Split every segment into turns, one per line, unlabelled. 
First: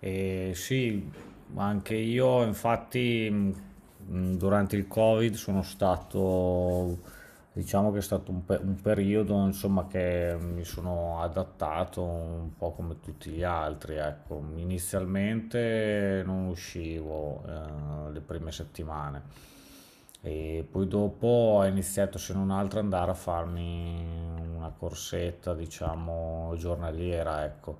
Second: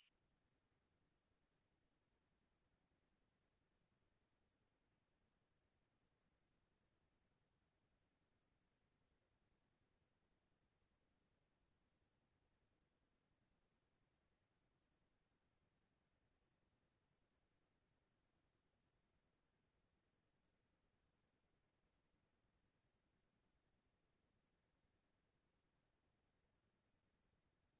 Sì, anche io, infatti, durante il Covid sono stato, diciamo che è stato un periodo, insomma, che mi sono adattato un po' come tutti gli altri, ecco. Inizialmente non uscivo, le prime settimane. E poi dopo ho iniziato, se non altro, ad andare a farmi una corsetta, diciamo, giornaliera, ecco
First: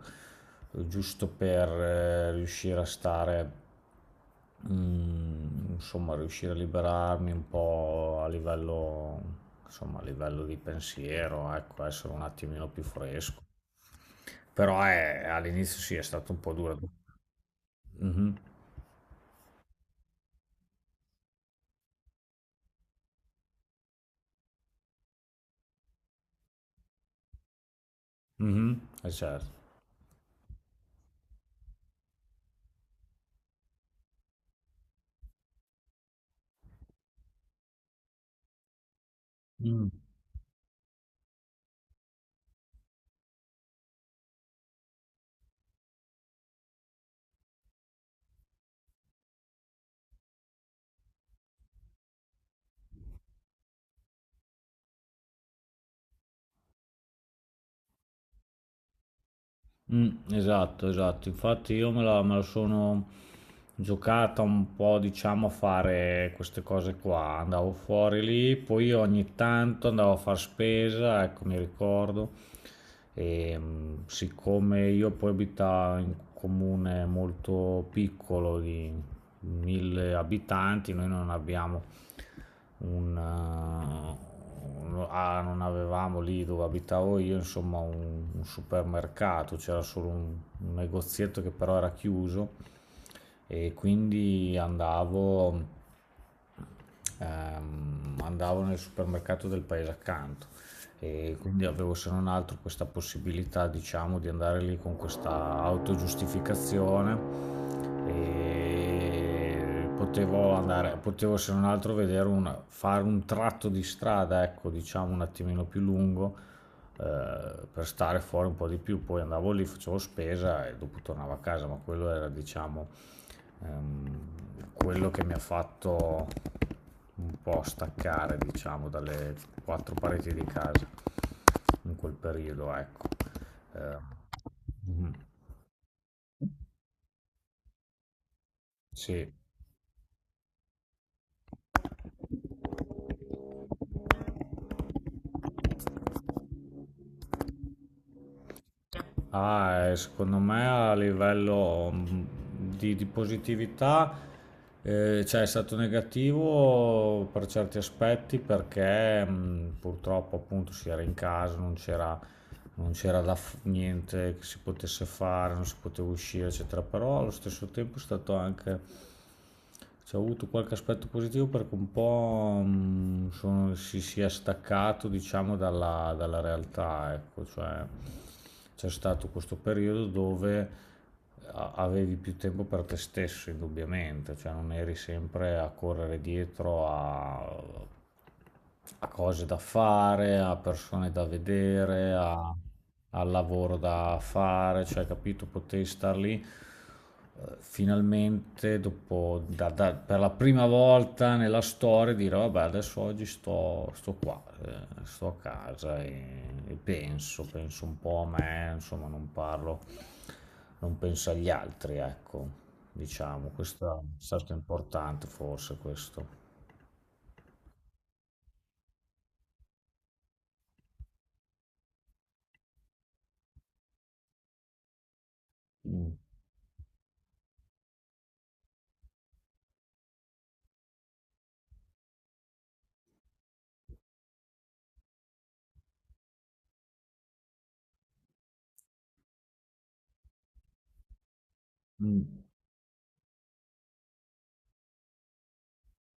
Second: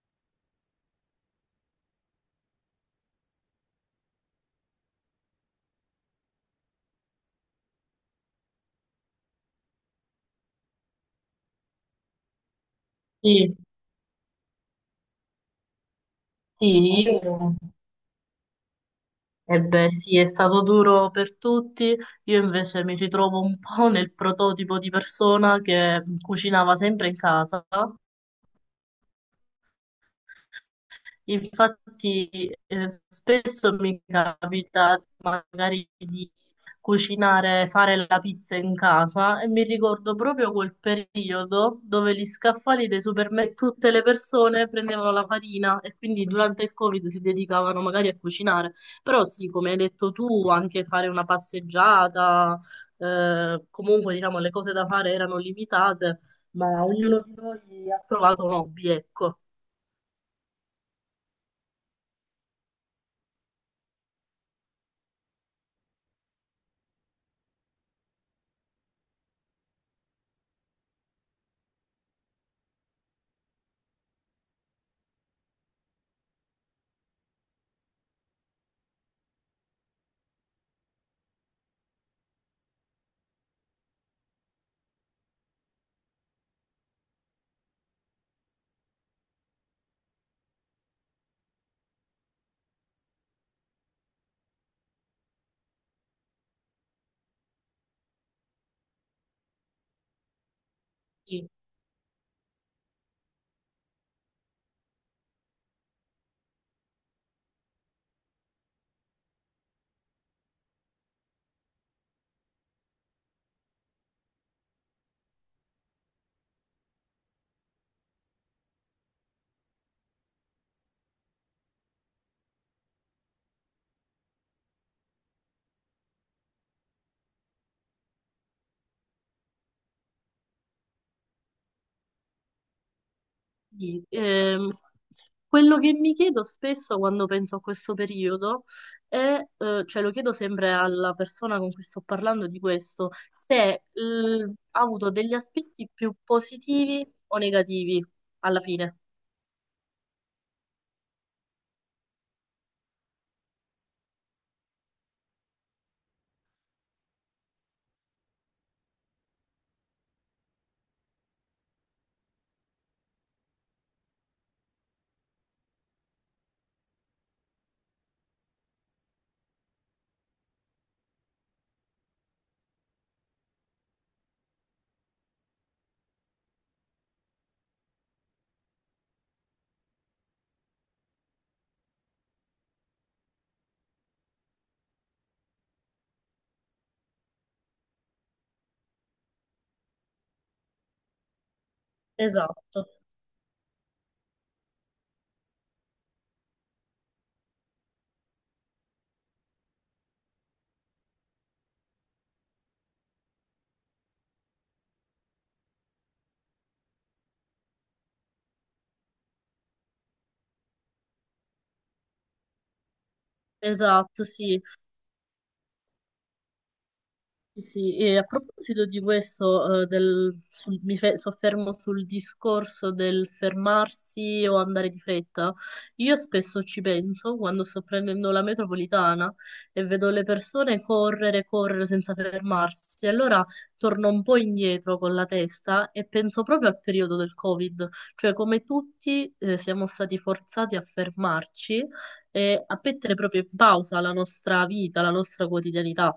giusto per riuscire a stare, insomma, riuscire a liberarmi un po' a livello, insomma, a livello di pensiero, ecco, essere un attimino più fresco.
Sì,
Però all'inizio sì, è stato un po' duro.
sì,
Mhm,
sì, è stato duro per tutti. Io invece mi ritrovo un po' nel prototipo di persona che cucinava sempre in casa.
mhm, certo.
Infatti, spesso mi capita magari di cucinare, fare la pizza in casa e mi ricordo proprio quel periodo dove gli scaffali dei supermercati, tutte le persone prendevano la farina e quindi durante il Covid si dedicavano magari a cucinare. Però sì, come hai detto tu, anche fare una passeggiata, comunque diciamo le cose da fare erano limitate, ma ognuno di noi ha trovato un hobby, ecco.
Mm, esatto, esatto. Infatti io me la sono giocata un po', diciamo, a fare queste cose qua. Andavo fuori lì, poi ogni tanto andavo a far spesa, ecco, mi ricordo. E, siccome io poi abitavo in un comune molto piccolo di 1.000 abitanti, noi non abbiamo un, eh, non avevamo lì dove abitavo io, insomma, un supermercato, c'era solo un negozietto che però era chiuso e quindi andavo nel supermercato del paese accanto, e
Sì.
quindi avevo, se non altro, questa possibilità, diciamo, di andare lì con questa autogiustificazione, e potevo andare, potevo se non altro vedere, fare un tratto di strada, ecco, diciamo, un attimino più lungo per stare fuori un po' di più. Poi andavo lì, facevo spesa e dopo tornavo a casa, ma quello era, diciamo, Ehm, quello che mi ha fatto un po' staccare, diciamo, dalle quattro pareti di casa in quel periodo, ecco. Ehm,
Sì,
mhm,
quello che mi chiedo spesso quando penso a questo periodo
sì.
è, cioè lo chiedo sempre alla persona con cui sto parlando di questo, se l- ha avuto degli aspetti più positivi o negativi alla fine.
Ah, secondo me a livello di, positività, cioè è stato negativo per certi aspetti perché purtroppo, appunto, si era in casa, non c'era niente che si potesse fare, non si poteva uscire, eccetera, però allo stesso tempo è stato anche, c'è avuto qualche aspetto positivo, perché un po' si è staccato, diciamo, dalla realtà, ecco, cioè c'è stato questo periodo dove avevi più tempo per te stesso, indubbiamente, cioè non eri sempre a correre dietro a cose da fare, a persone da vedere,
Esatto,
al lavoro da fare, cioè, capito, potevi star lì finalmente, dopo, per la prima volta nella storia, dire, vabbè, adesso oggi sto qua, sto a casa e penso un po' a me, insomma, non parlo, non penso agli altri, ecco, diciamo, questo è
esatto,
stato
sì.
importante, forse, questo.
Sì, sì, e a proposito di questo, soffermo sul discorso del fermarsi o andare di fretta.
Mm.
Io spesso ci penso quando sto prendendo la metropolitana e vedo le persone correre, correre senza fermarsi. Allora torno un po' indietro con la testa e penso proprio al periodo del Covid, cioè come tutti, siamo stati forzati a fermarci
Mm.
e a mettere proprio in pausa la nostra vita, la nostra quotidianità.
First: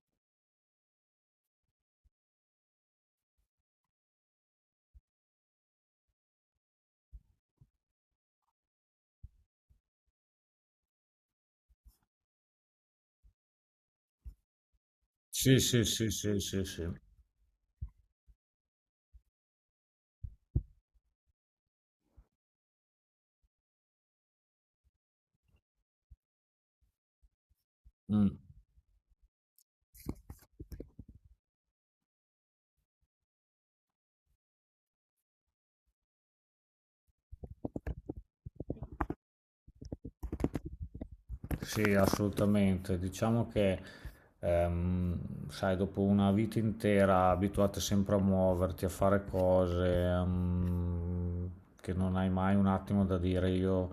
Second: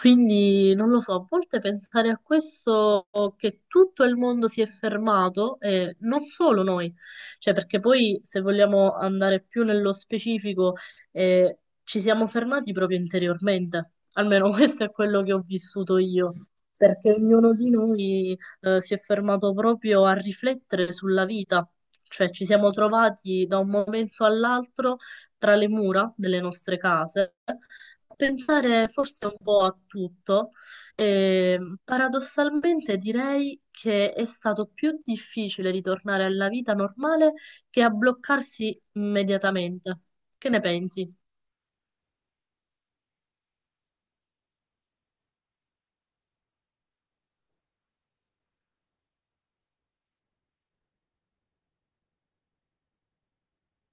Quindi non lo so, a volte pensare a questo che tutto il mondo si è fermato e non solo noi, cioè perché poi se vogliamo andare più nello specifico eh, ci siamo fermati proprio interiormente, almeno questo è quello che ho
Sì, sì,
vissuto
sì,
io.
sì, sì, sì.
Perché ognuno di noi si è fermato proprio a riflettere sulla vita, cioè ci siamo trovati da un momento all'altro tra le mura delle nostre case, a
Mm.
pensare forse un po' a tutto. E, paradossalmente direi che è stato più difficile ritornare alla vita normale che a bloccarsi immediatamente. Che ne pensi?
Sì, assolutamente. Diciamo che, ehm, sai, dopo una vita intera abituata sempre a muoverti, a fare cose, che non hai mai un attimo da dire: io,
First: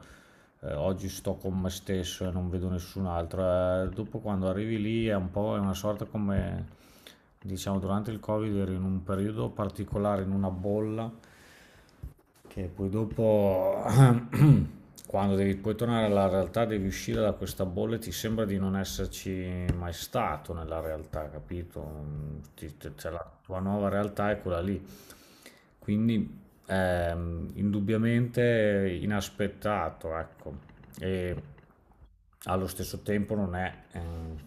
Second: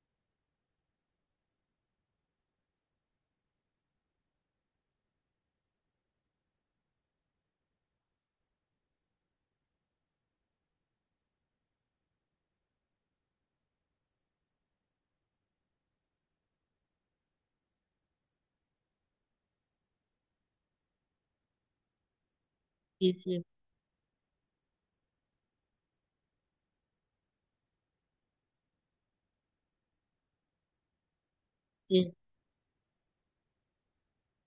oggi, sto con me stesso e non vedo nessun altro. Dopo, quando arrivi lì, è un po', è una sorta come, diciamo, durante il Covid ero in un periodo particolare, in una bolla, che poi dopo, quando devi poi tornare alla realtà, devi uscire da questa bolla e ti sembra di non esserci mai stato nella realtà, capito? Cioè,
Sì,
la
sì,
tua nuova realtà è quella lì. Quindi, indubbiamente, inaspettato, ecco, e
sì, sì.
allo stesso tempo non è,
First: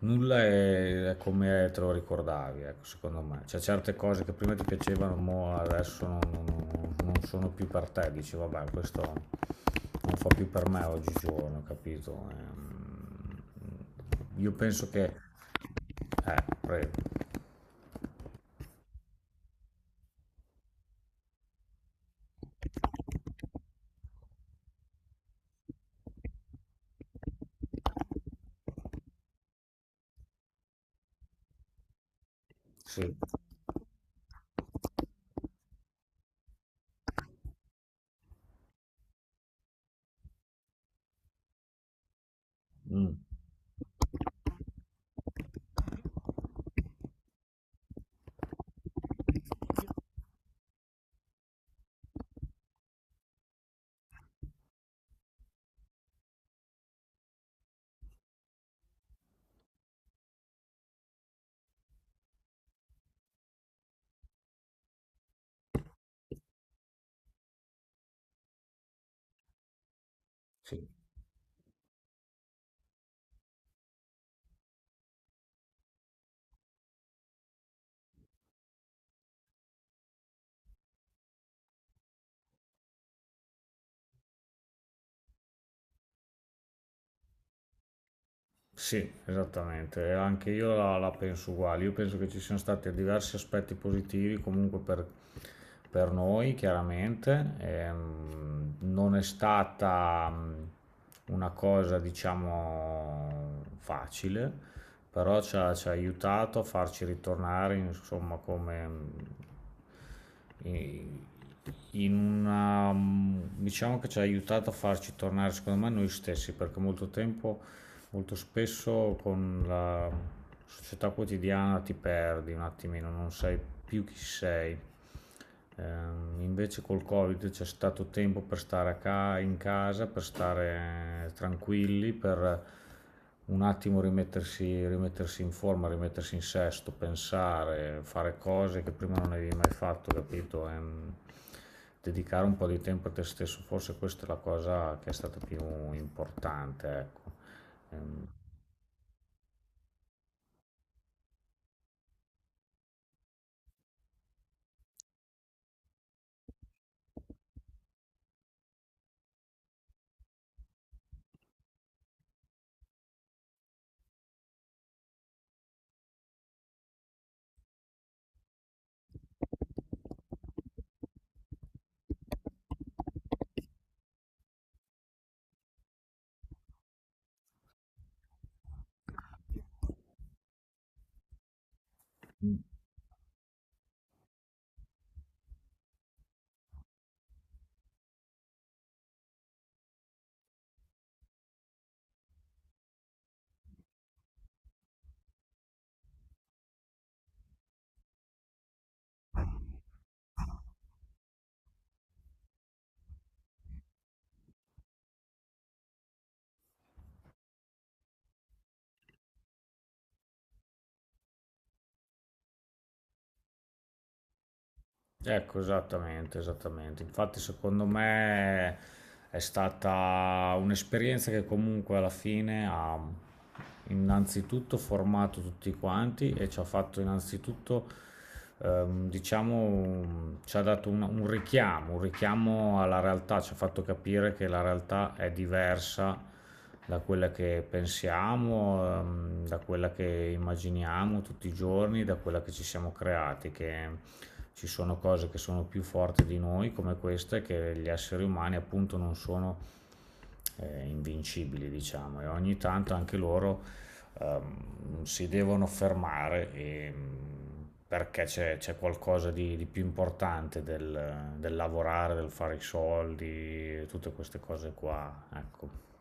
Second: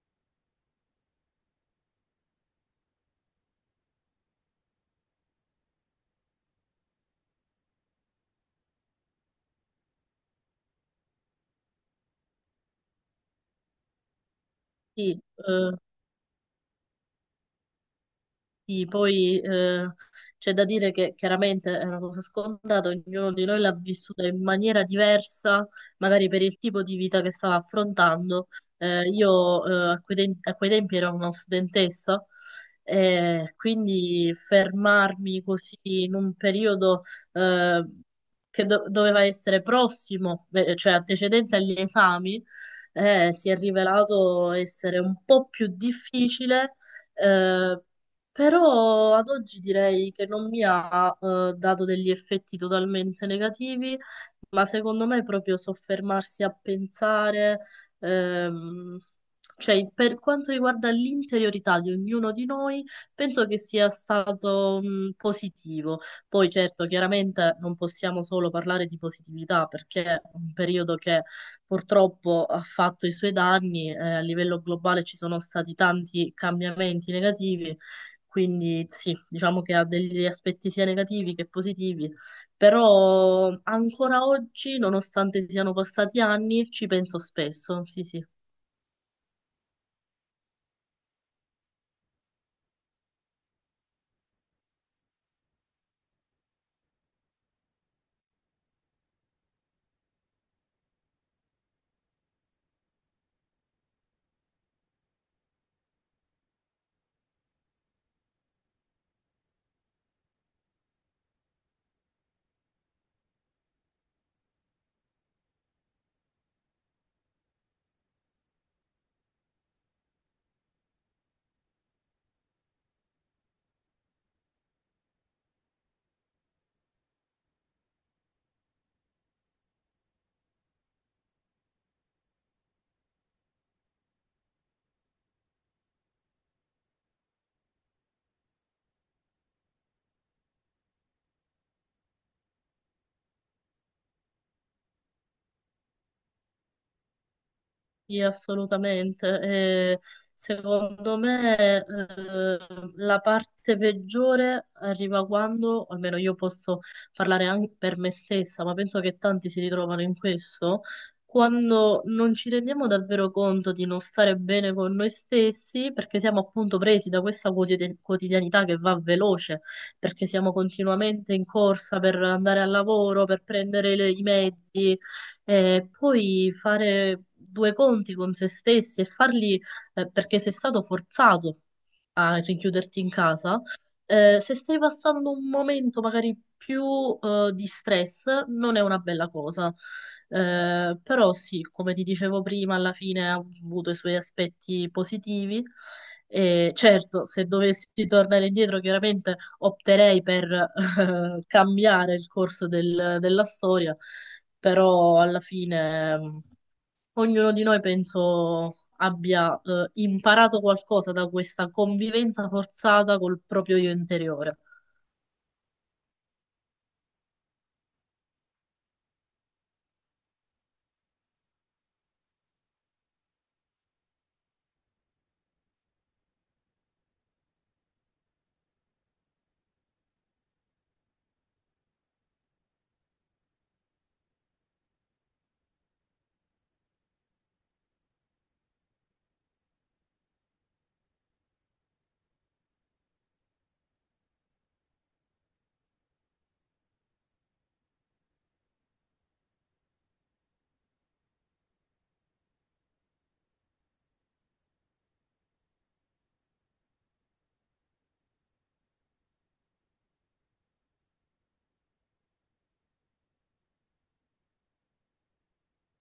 nulla è, come te lo ricordavi, ecco, secondo me. C'è certe cose che prima ti piacevano, mo adesso non sono più per te, dici vabbè, questo non fa più per me oggigiorno, capito? Io penso
sì,
che...
eh,
Prego,
Sì, poi, c'è da dire che chiaramente è una cosa scontata, ognuno di noi l'ha vissuta in maniera diversa, magari per il tipo di vita che stava affrontando. Io, a a quei tempi ero una studentessa,
sì,
e quindi fermarmi così in un periodo eh, che doveva essere prossimo, cioè antecedente agli esami,
mm,
si è rivelato essere un po' più difficile, eh, però ad oggi direi che non mi ha dato degli effetti totalmente negativi, ma secondo me proprio soffermarsi a pensare, ehm, cioè per quanto riguarda l'interiorità di ognuno di noi, penso che sia stato positivo. Poi certo, chiaramente non possiamo solo parlare di positività perché è un
sì.
periodo che purtroppo ha fatto i suoi danni, a livello globale ci sono stati tanti cambiamenti negativi, quindi sì, diciamo che ha degli aspetti sia negativi che positivi, però ancora oggi, nonostante siano passati anni, ci penso spesso. Sì, sì.
Sì, esattamente, e anche io la penso uguale. Io penso che ci siano stati diversi aspetti positivi comunque per noi, chiaramente. Non è stata una cosa, diciamo, facile, però ci ha aiutato a farci ritornare, insomma, come in una... diciamo che ci ha aiutato a farci tornare, secondo me, noi stessi, perché molto spesso con la società quotidiana ti perdi un attimino, non sai più chi sei. Invece col Covid c'è stato tempo per stare in casa, per stare tranquilli, per un attimo rimettersi, rimettersi in forma, rimettersi in sesto, pensare, fare cose che prima non avevi mai fatto, capito? Dedicare un po' di tempo a te stesso, forse questa è la cosa che è stata più importante, ecco.
Sì,
Ehm,
assolutamente. Secondo me, la parte peggiore arriva quando, o almeno io posso parlare anche per me stessa, ma penso che tanti si ritrovano in questo, quando non ci rendiamo davvero conto di non stare bene con noi stessi, perché siamo appunto presi da questa quotidianità che va veloce, perché siamo continuamente in corsa per andare al lavoro, per prendere i mezzi e poi fare due conti con se stessi e farli, perché sei stato forzato a richiuderti in casa, se stai passando un momento magari più, di stress, non è una bella cosa. Però sì, come ti dicevo prima, alla fine ha avuto i suoi aspetti positivi. E certo, se dovessi tornare indietro, chiaramente opterei per cambiare il corso della storia, però alla fine ognuno di noi penso abbia imparato qualcosa da questa convivenza forzata col proprio io interiore.
Ecco, esattamente, esattamente. Infatti, secondo me, è stata un'esperienza che comunque alla fine ha, innanzitutto, formato tutti quanti, e ci ha fatto, innanzitutto, diciamo, ci ha dato un richiamo, un richiamo, alla realtà, ci ha fatto capire che la realtà è diversa da quella che pensiamo, da quella che immaginiamo tutti i giorni, da quella che ci siamo creati, che ci sono cose che sono più forti di noi, come queste, che gli esseri umani, appunto, non sono invincibili, diciamo, e ogni tanto anche loro, si devono fermare e, perché c'è qualcosa di più importante del lavorare, del fare i soldi, tutte queste cose qua, ecco.